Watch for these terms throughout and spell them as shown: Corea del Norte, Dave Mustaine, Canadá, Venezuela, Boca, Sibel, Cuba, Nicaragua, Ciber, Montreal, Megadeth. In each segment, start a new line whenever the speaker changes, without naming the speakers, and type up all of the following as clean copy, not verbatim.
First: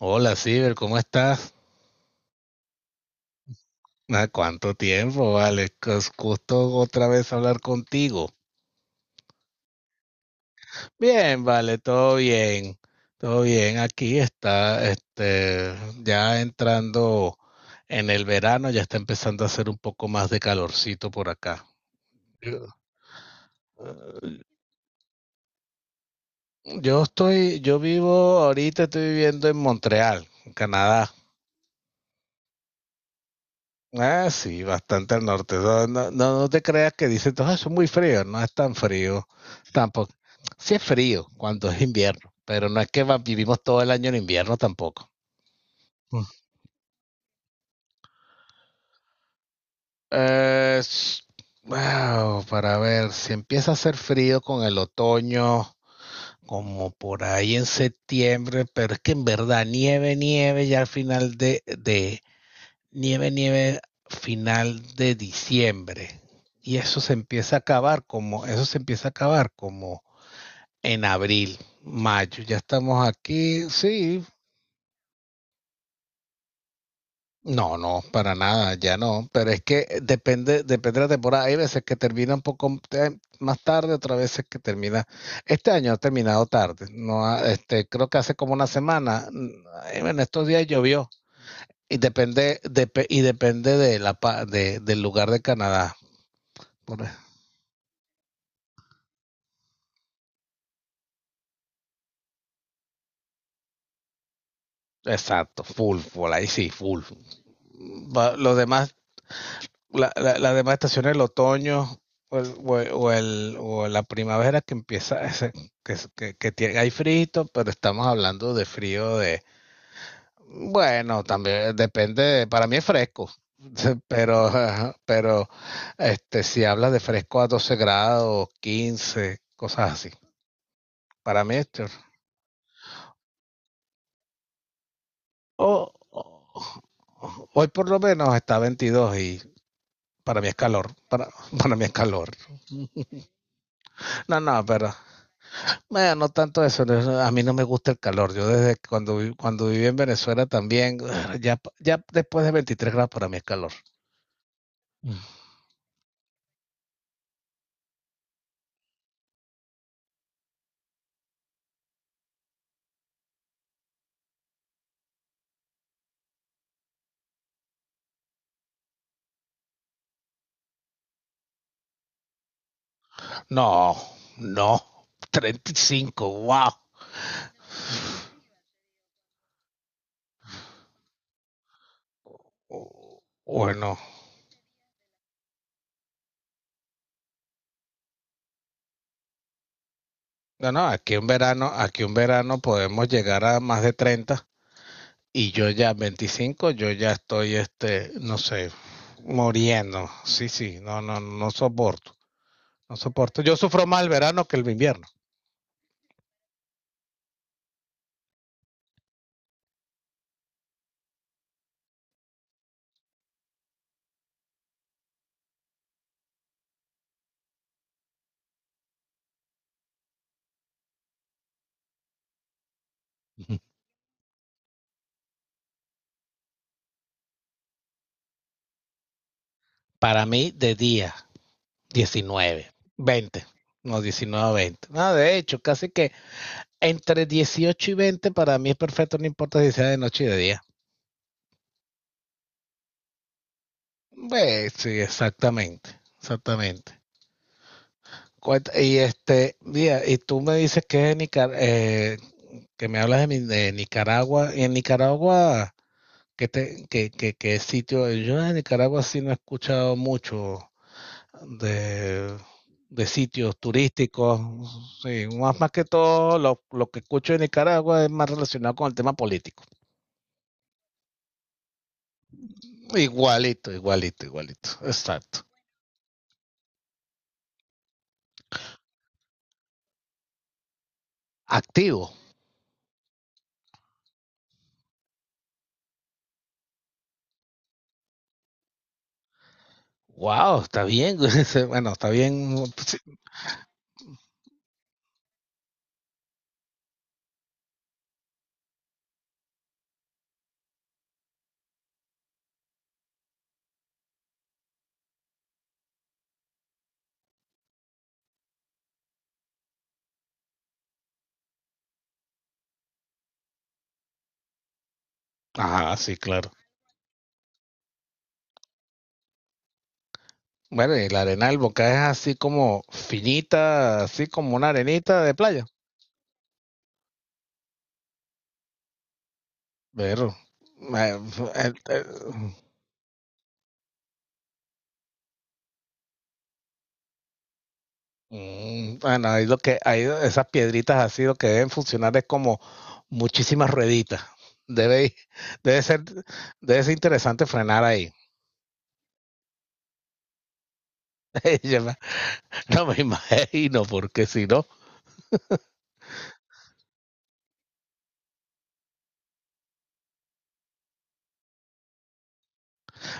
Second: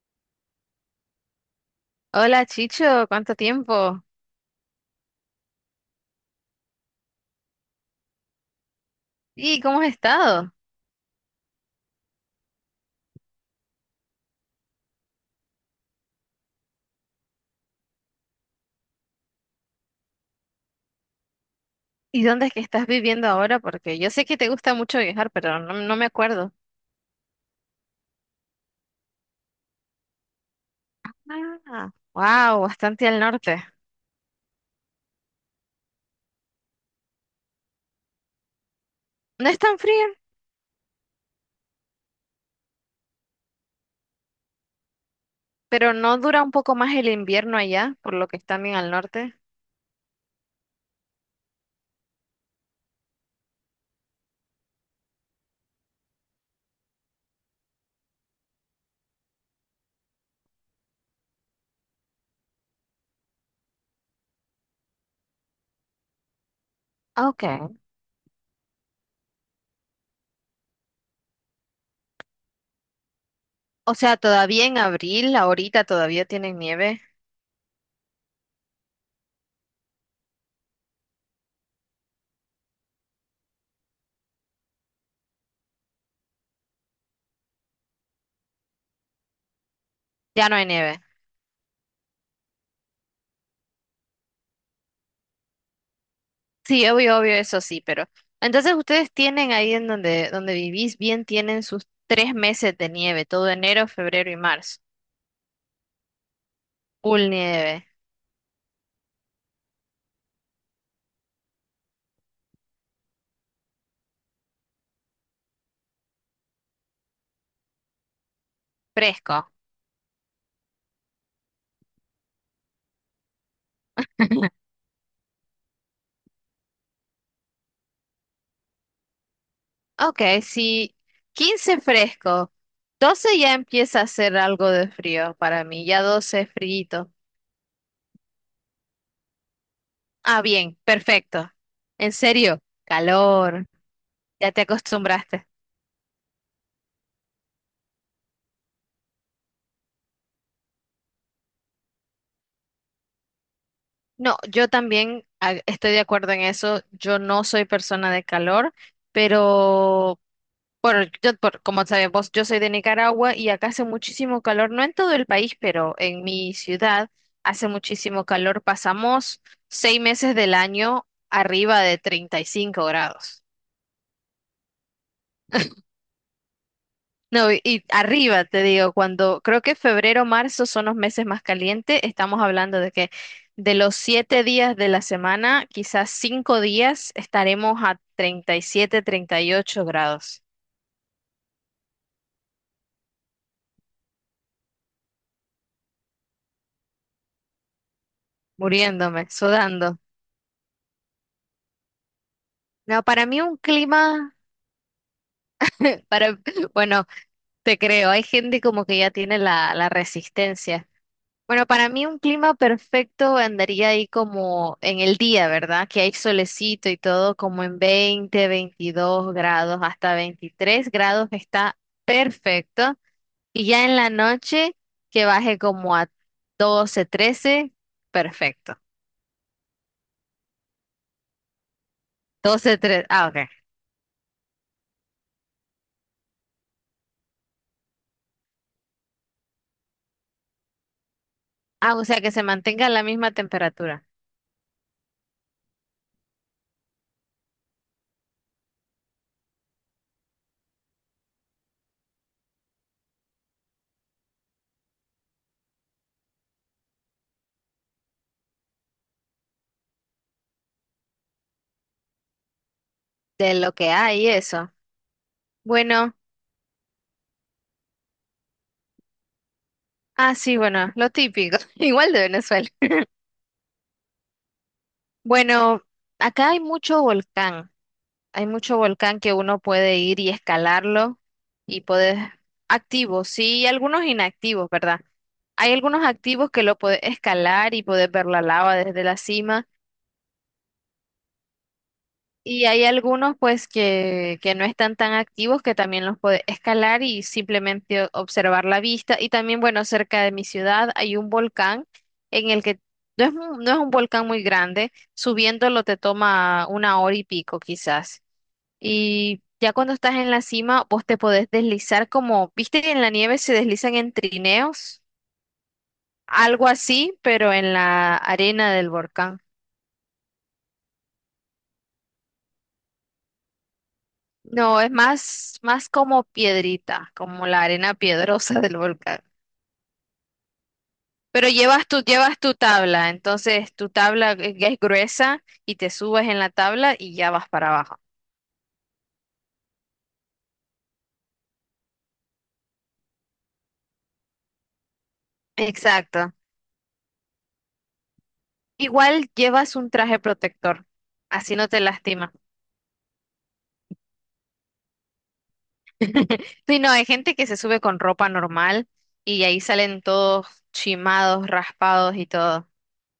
Hola, Ciber, ¿cómo estás?
Hola Chicho, ¿cuánto tiempo?
Ah, ¿cuánto tiempo, vale? Es gusto otra vez hablar contigo.
¿Y cómo has estado?
Bien, vale, todo bien. Todo bien, aquí está, ya entrando en el verano, ya está empezando a hacer un poco más de calorcito por acá.
¿Y dónde es que
Yo
estás viviendo ahora? Porque yo sé que
eh,
te gusta mucho viajar, pero no, no me acuerdo.
yo vivo ahorita, estoy viviendo en Montreal, en Canadá.
Ah, wow, bastante al norte.
Ah, sí, bastante al norte. No te creas que dicen, "Ah, eso es muy frío. No es tan frío"
No es tan frío,
tampoco. Sí es frío cuando es invierno, pero no es que vivimos todo el año en invierno tampoco.
pero no
Mm.
dura un poco más el invierno allá, por lo que están bien al norte.
Eh, s- wow, para ver, si empieza a hacer frío con el otoño, como por ahí en septiembre, pero es que en verdad nieve, nieve ya al final nieve, nieve final de diciembre. Y eso se
Ah, ok.
empieza a acabar como en abril, mayo. Ya estamos aquí,
O sea,
sí.
todavía en abril, ahorita todavía tienen nieve.
No, no, para nada, ya no. Pero es que depende, depende de la temporada. Hay veces que termina un poco más tarde, otras veces que termina. Este año ha terminado tarde. No, creo que hace como una semana. En estos
Ya no
días
hay nieve.
llovió. Y depende de la, pa- de, del lugar de Canadá.
Sí,
Por- e,
obvio, obvio, eso sí, pero. Entonces ustedes tienen ahí en donde vivís bien, tienen sus 3 meses de nieve, todo enero, febrero y marzo.
Exacto, full, full, ahí sí, full.
Full nieve.
Los demás, las demás estaciones, el otoño o la primavera que empieza, que tiene, hay frío, pero estamos hablando de frío
Fresco.
bueno, también depende, para mí es fresco, pero, ajá, pero si hablas de fresco a 12 grados, 15, cosas así.
Ok, si
Para mí,
15 fresco, 12 ya empieza a hacer algo de frío para mí, ya 12 es frío.
hoy por lo menos está 22 y para
Ah,
mi
bien,
escalor, para,
perfecto.
para mi
En
escalor.
serio, calor,
No,
ya te
no, pero
acostumbraste.
bueno, no tanto eso, a mí no me gusta el calor. Yo desde cuando viví en Venezuela también, ya, ya después de 23 grados para mí es calor.
No, yo también estoy de acuerdo en eso, yo no soy persona de calor, pero como sabemos, yo soy de Nicaragua y acá hace muchísimo calor, no en todo el país, pero en mi ciudad hace muchísimo calor. Pasamos 6 meses del año arriba de 35 grados.
No, no, 35, wow.
No, y arriba, te digo, cuando creo que febrero, marzo son los meses más calientes, estamos hablando de los
Bueno,
7 días de la semana, quizás 5 días estaremos a 37, 38 grados,
no, no, aquí un verano podemos llegar a más de 30 y yo ya 25, yo ya estoy, no sé,
muriéndome, sudando.
muriendo. Sí, sí, no, no, no soporto. No
No, para mí
soporto.
un
Yo sufro más el
clima.
verano que el invierno.
Para, bueno, te creo, hay gente como que ya tiene la resistencia. Bueno, para mí un clima perfecto andaría ahí como en el día, ¿verdad? Que hay solecito y todo, como en 20 22 grados, hasta 23 grados está perfecto. Y ya en la noche que baje como a 12 13 perfecto.
Para mí, de día, diecinueve,
12 13, ah,
veinte.
ok.
No, diecinueve veinte. 20. No, de hecho, casi que entre dieciocho y veinte para mí es perfecto, no importa si sea de noche y de día.
Ah, o sea que se mantenga la misma temperatura
Pues, sí, exactamente. Exactamente. Y mira, y tú me dices que es que me hablas de Nicaragua, y en Nicaragua, ¿qué te, qué, qué- qué sitio? Yo en Nicaragua sí no he escuchado mucho de, de
de
sitios
lo que hay,
turísticos,
eso.
sí, más, más que
Bueno.
todo lo que escucho de Nicaragua es más relacionado con el tema político.
Ah, sí, bueno, lo típico, igual de Venezuela.
Igualito, igualito, igualito, exacto.
Bueno, acá hay mucho volcán que uno puede ir y escalarlo y
Activo.
puedes, activos, sí, y algunos inactivos, ¿verdad? Hay algunos activos que lo puedes escalar y puedes ver la lava desde la cima.
Wow, está bien. Bueno, está bien.
Y hay
Sí.
algunos pues que no están tan activos que también los puede escalar y simplemente observar la vista. Y también, bueno, cerca de mi ciudad hay un volcán en el que no es un volcán muy grande, subiéndolo te toma una hora y pico quizás. Y ya cuando estás en la cima, vos te podés deslizar como, viste que en la nieve se deslizan en trineos,
Ah, sí, claro.
algo así, pero en la arena del volcán.
Bueno, y la arena del Boca es así como finita, así como una
No, es
arenita de
más,
playa.
más como piedrita, como la arena piedrosa del volcán.
Pero, eh,
Pero
eh,
llevas tu,
eh,
llevas tu tabla, entonces tu tabla es gruesa y te subes en la tabla y ya vas para abajo.
bueno, ahí lo que, ahí esas piedritas así lo que deben funcionar es como muchísimas rueditas. Debe, ir- debe ser,
Exacto.
debe ser interesante frenar ahí.
Igual llevas un traje protector, así no te
Yo me-
lastima.
no me imagino, porque si no,
Sí, no, hay gente que se sube con ropa normal y ahí salen todos chimados, raspados y todo.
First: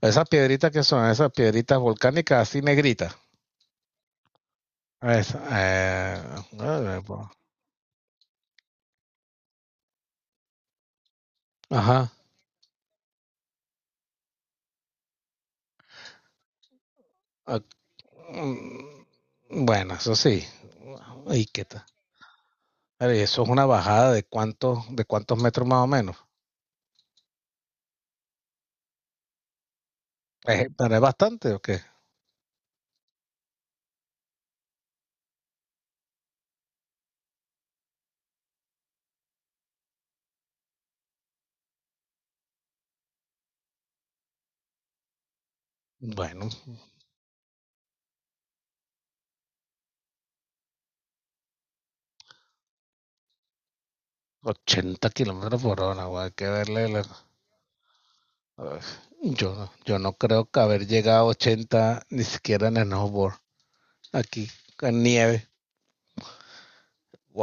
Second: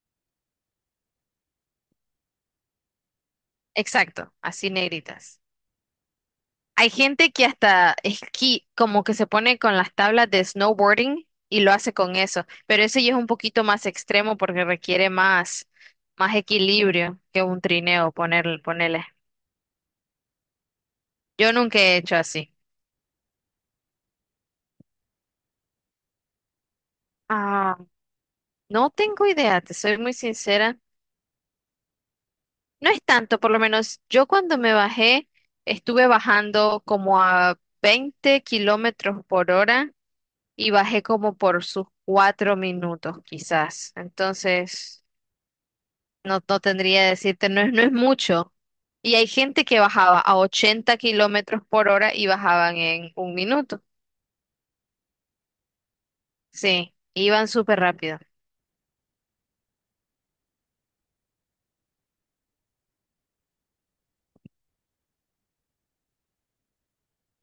esas piedritas volcánicas así negritas.
Exacto, así
Esa,
negritas.
eh,
Hay
eh, po-
gente que hasta esquí, como que se pone con las tablas de snowboarding y lo hace
ajá.
con eso, pero ese ya es un poquito más extremo porque requiere más, más equilibrio que un trineo, ponerle.
Mm, Bueno, eso sí. ¿Y
Yo
qué
nunca
tal?
he hecho así.
A ver, eso es una bajada de cuántos metros más o menos.
Ah, no tengo idea, te soy muy sincera.
¿Pero es bastante o qué?
No es tanto, por lo menos yo cuando me bajé, estuve bajando como a 20 kilómetros por hora y bajé como por sus 4 minutos quizás. Entonces. No,
Bueno,
no tendría que decirte, no es mucho. Y hay gente que bajaba a 80 kilómetros por hora y bajaban en un minuto.
ochenta kilómetros por hora, güey, hay que darle
Sí,
la-
iban súper rápido.
Uf, Yo no creo que haber llegado a 80 ni siquiera en snowboard, aquí, en nieve.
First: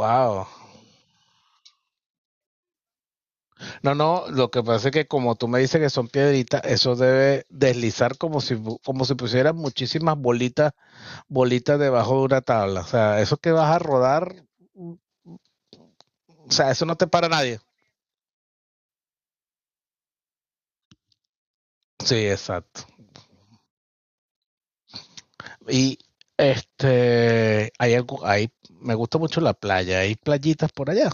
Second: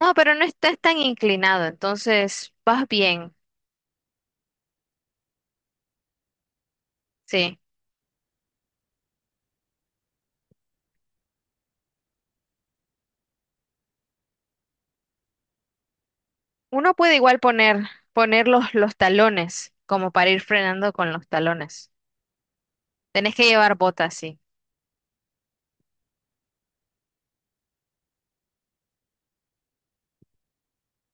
No, pero no estás tan inclinado, entonces vas bien.
No, no, lo que pasa es que como tú me dices que son piedritas, eso debe
Sí.
deslizar como si pusieras muchísimas bolitas bolitas debajo de una tabla. O sea, eso que vas a rodar, o sea, eso
Uno
no te
puede
para
igual
nadie.
poner los talones, como para ir frenando con los talones.
Sí, exacto.
Tenés que llevar botas, sí.
Y hay algo, hay, me gusta mucho la playa, hay playitas por allá.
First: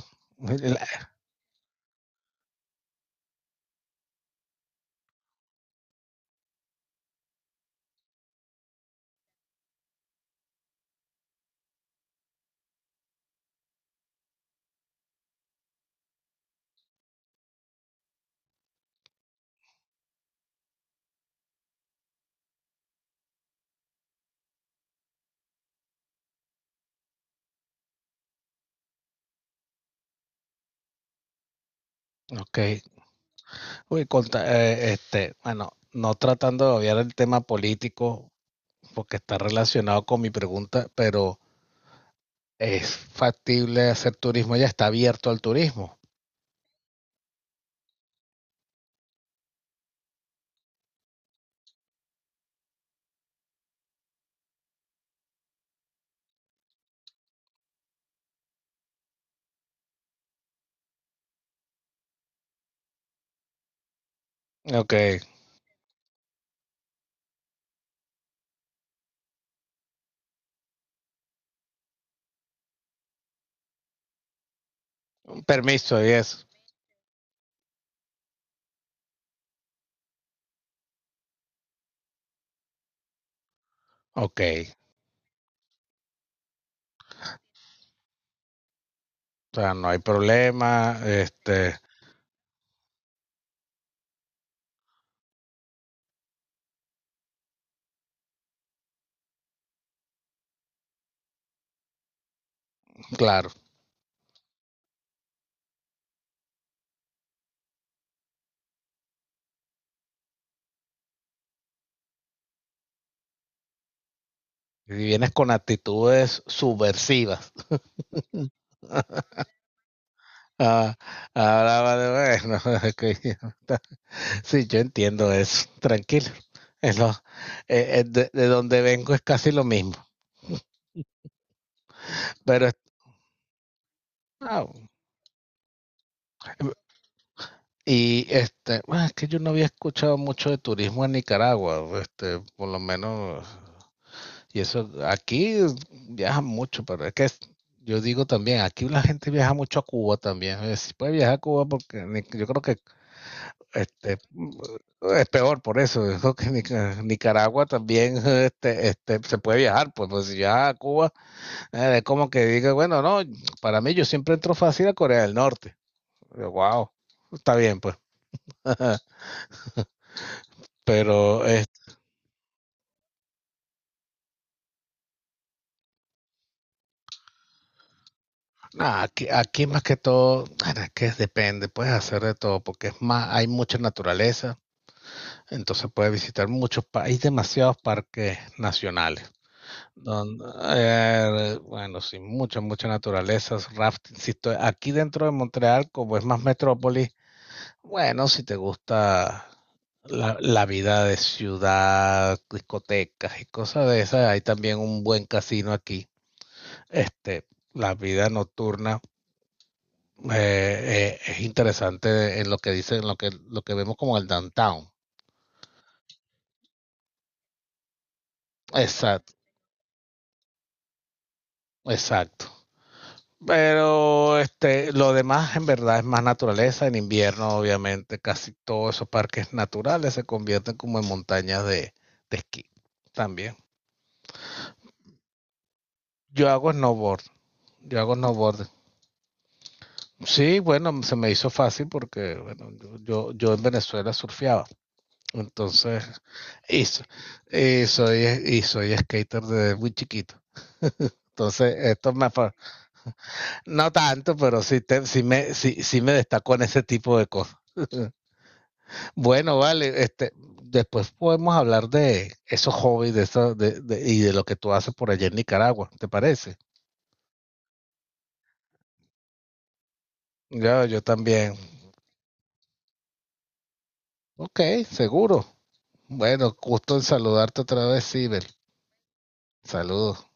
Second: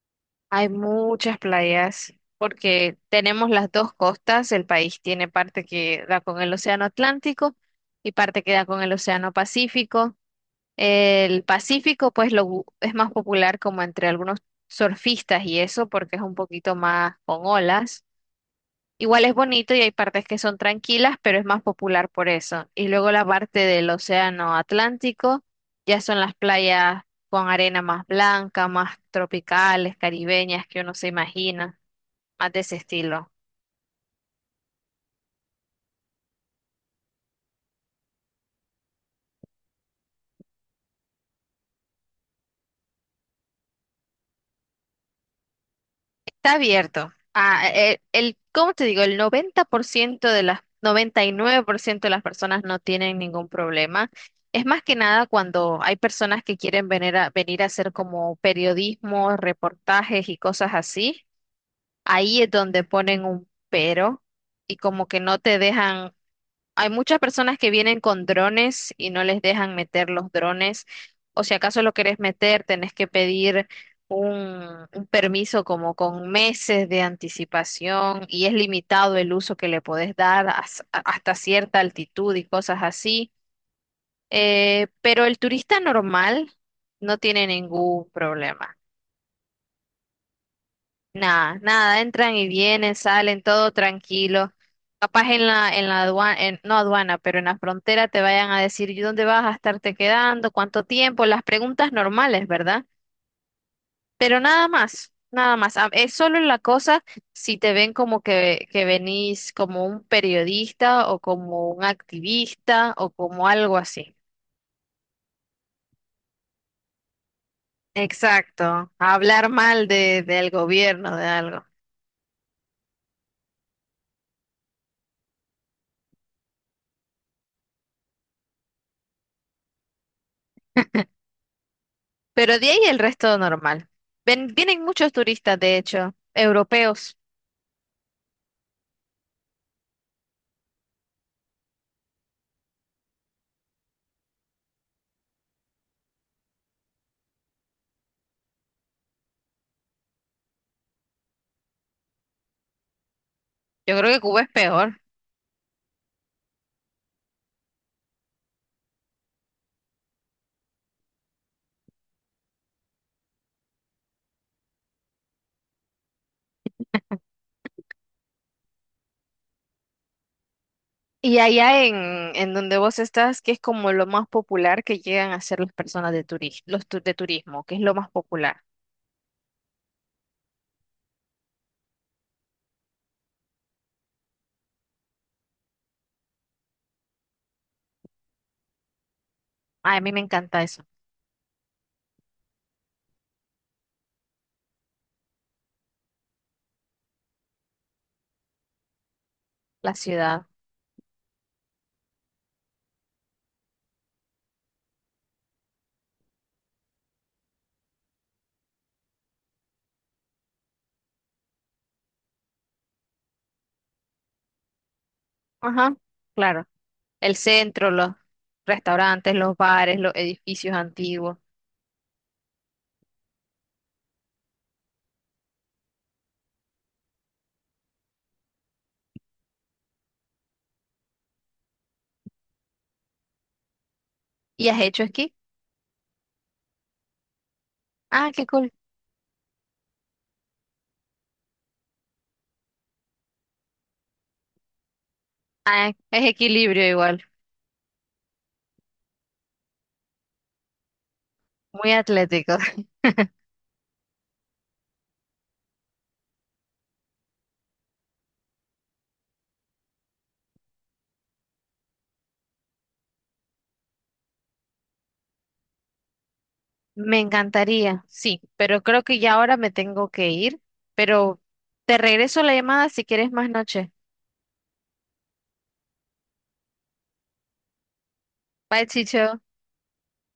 Hay
La-
muchas playas porque tenemos las dos costas. El país tiene parte que da con el Océano Atlántico y parte que da con el Océano Pacífico. El Pacífico, pues, es más popular como entre algunos surfistas y eso porque es un poquito más con olas. Igual es bonito y hay partes que son tranquilas, pero es más popular por eso. Y luego la parte del océano Atlántico, ya son las playas con arena más blanca, más tropicales, caribeñas, que uno se imagina, más
Ok.
de ese estilo.
Uy, bueno, no tratando de obviar el tema político, porque está relacionado con mi pregunta, pero ¿es factible hacer turismo ya? ¿Está abierto al turismo?
Está abierto. Ah, ¿cómo te digo? El 90% 99% de las personas no tienen ningún problema. Es más que nada cuando hay personas que quieren venir a hacer como periodismo, reportajes y cosas así. Ahí es donde ponen un pero y
Ok,
como que no te dejan, hay muchas personas que vienen con drones y no les dejan meter los drones, o si acaso lo querés meter, tenés que pedir un permiso como
permiso y
con
eso.
meses de anticipación y es limitado el uso que le podés dar hasta cierta altitud y cosas así.
Ok,
Pero el turista normal no tiene ningún problema.
o sea, no hay problema,
Nada, nada, entran y vienen, salen, todo tranquilo. Capaz en la aduana, no aduana, pero en la frontera te vayan a decir, ¿y dónde vas a estarte quedando? ¿Cuánto tiempo? Las preguntas normales, ¿verdad?
claro.
Pero nada más, nada más. Ah, es solo la cosa si te ven como que venís como un periodista o como un activista o como algo así.
Si vienes con actitudes subversivas.
Exacto, a hablar mal del
Ah,
gobierno, de algo.
ahora vale, bueno, ok, sí, yo entiendo eso, tranquilo. Es lo, de donde vengo es casi lo mismo,
Pero
pero
de
es-
ahí el resto normal.
ah,
Vienen muchos turistas, de hecho, europeos.
Y bueno, es que yo no había escuchado mucho de turismo en Nicaragua, por lo menos. Y eso, aquí viajan mucho, pero es que es- yo digo también, aquí la gente viaja mucho a Cuba también, si puede viajar a Cuba porque ni- yo creo que
Yo creo
este
que Cuba es
mm,
peor.
es peor por eso. Yo creo que Nicaragua también se puede viajar, pues, pues si viaja a Cuba, es como que diga, bueno, no. Para mí yo siempre entro fácil a Corea del Norte. Wow, está bien, pues.
Y
Pero
allá en donde vos estás, que es como lo más popular que llegan a hacer las personas de turismo, de turismo, que es lo más popular.
ah, aquí más que todo, bueno, es que depende, puedes hacer de todo, porque es más, hay mucha naturaleza, entonces puedes visitar muchos países, hay demasiados parques nacionales.
Ay, a mí me
Donde,
encanta eso,
bueno, sí, mucha, mucha naturaleza, rafting. Si estoy aquí dentro de Montreal, como es más metrópolis, bueno, si te gusta
la
la,
ciudad.
la vida de ciudad, discotecas y cosas de esas, hay también un buen casino aquí. Este, la vida nocturna es interesante en lo que dicen, en lo que vemos como el downtown.
Ajá, claro. El centro, los
Exacto,
restaurantes, los bares, los edificios antiguos.
exacto. Pero lo demás en verdad es más naturaleza. En invierno, obviamente, casi todos esos parques naturales se convierten como en montañas de esquí también.
¿Y has hecho esquí?
Yo hago snowboard, yo hago
Ah, qué
snowboard.
cool.
Sí, bueno, se me hizo fácil porque bueno, yo en Venezuela surfeaba.
Ah,
Entonces,
es
y,
equilibrio
so-
igual,
y soy, y soy skater desde muy chiquito. Entonces,
muy atlético.
no tanto, pero sí, te, sí me, sí, sí me destacó en ese tipo de cosas. Bueno, vale, después podemos hablar de esos hobbies de eso, y de lo que tú haces por allá en Nicaragua, ¿te parece?
Me encantaría, sí, pero creo que ya ahora me tengo que ir,
Yo
pero
también.
te regreso la llamada si quieres más noche.
Ok, seguro. Bueno, gusto en saludarte otra vez, Sibel.
Bye, Chicho.
Saludos.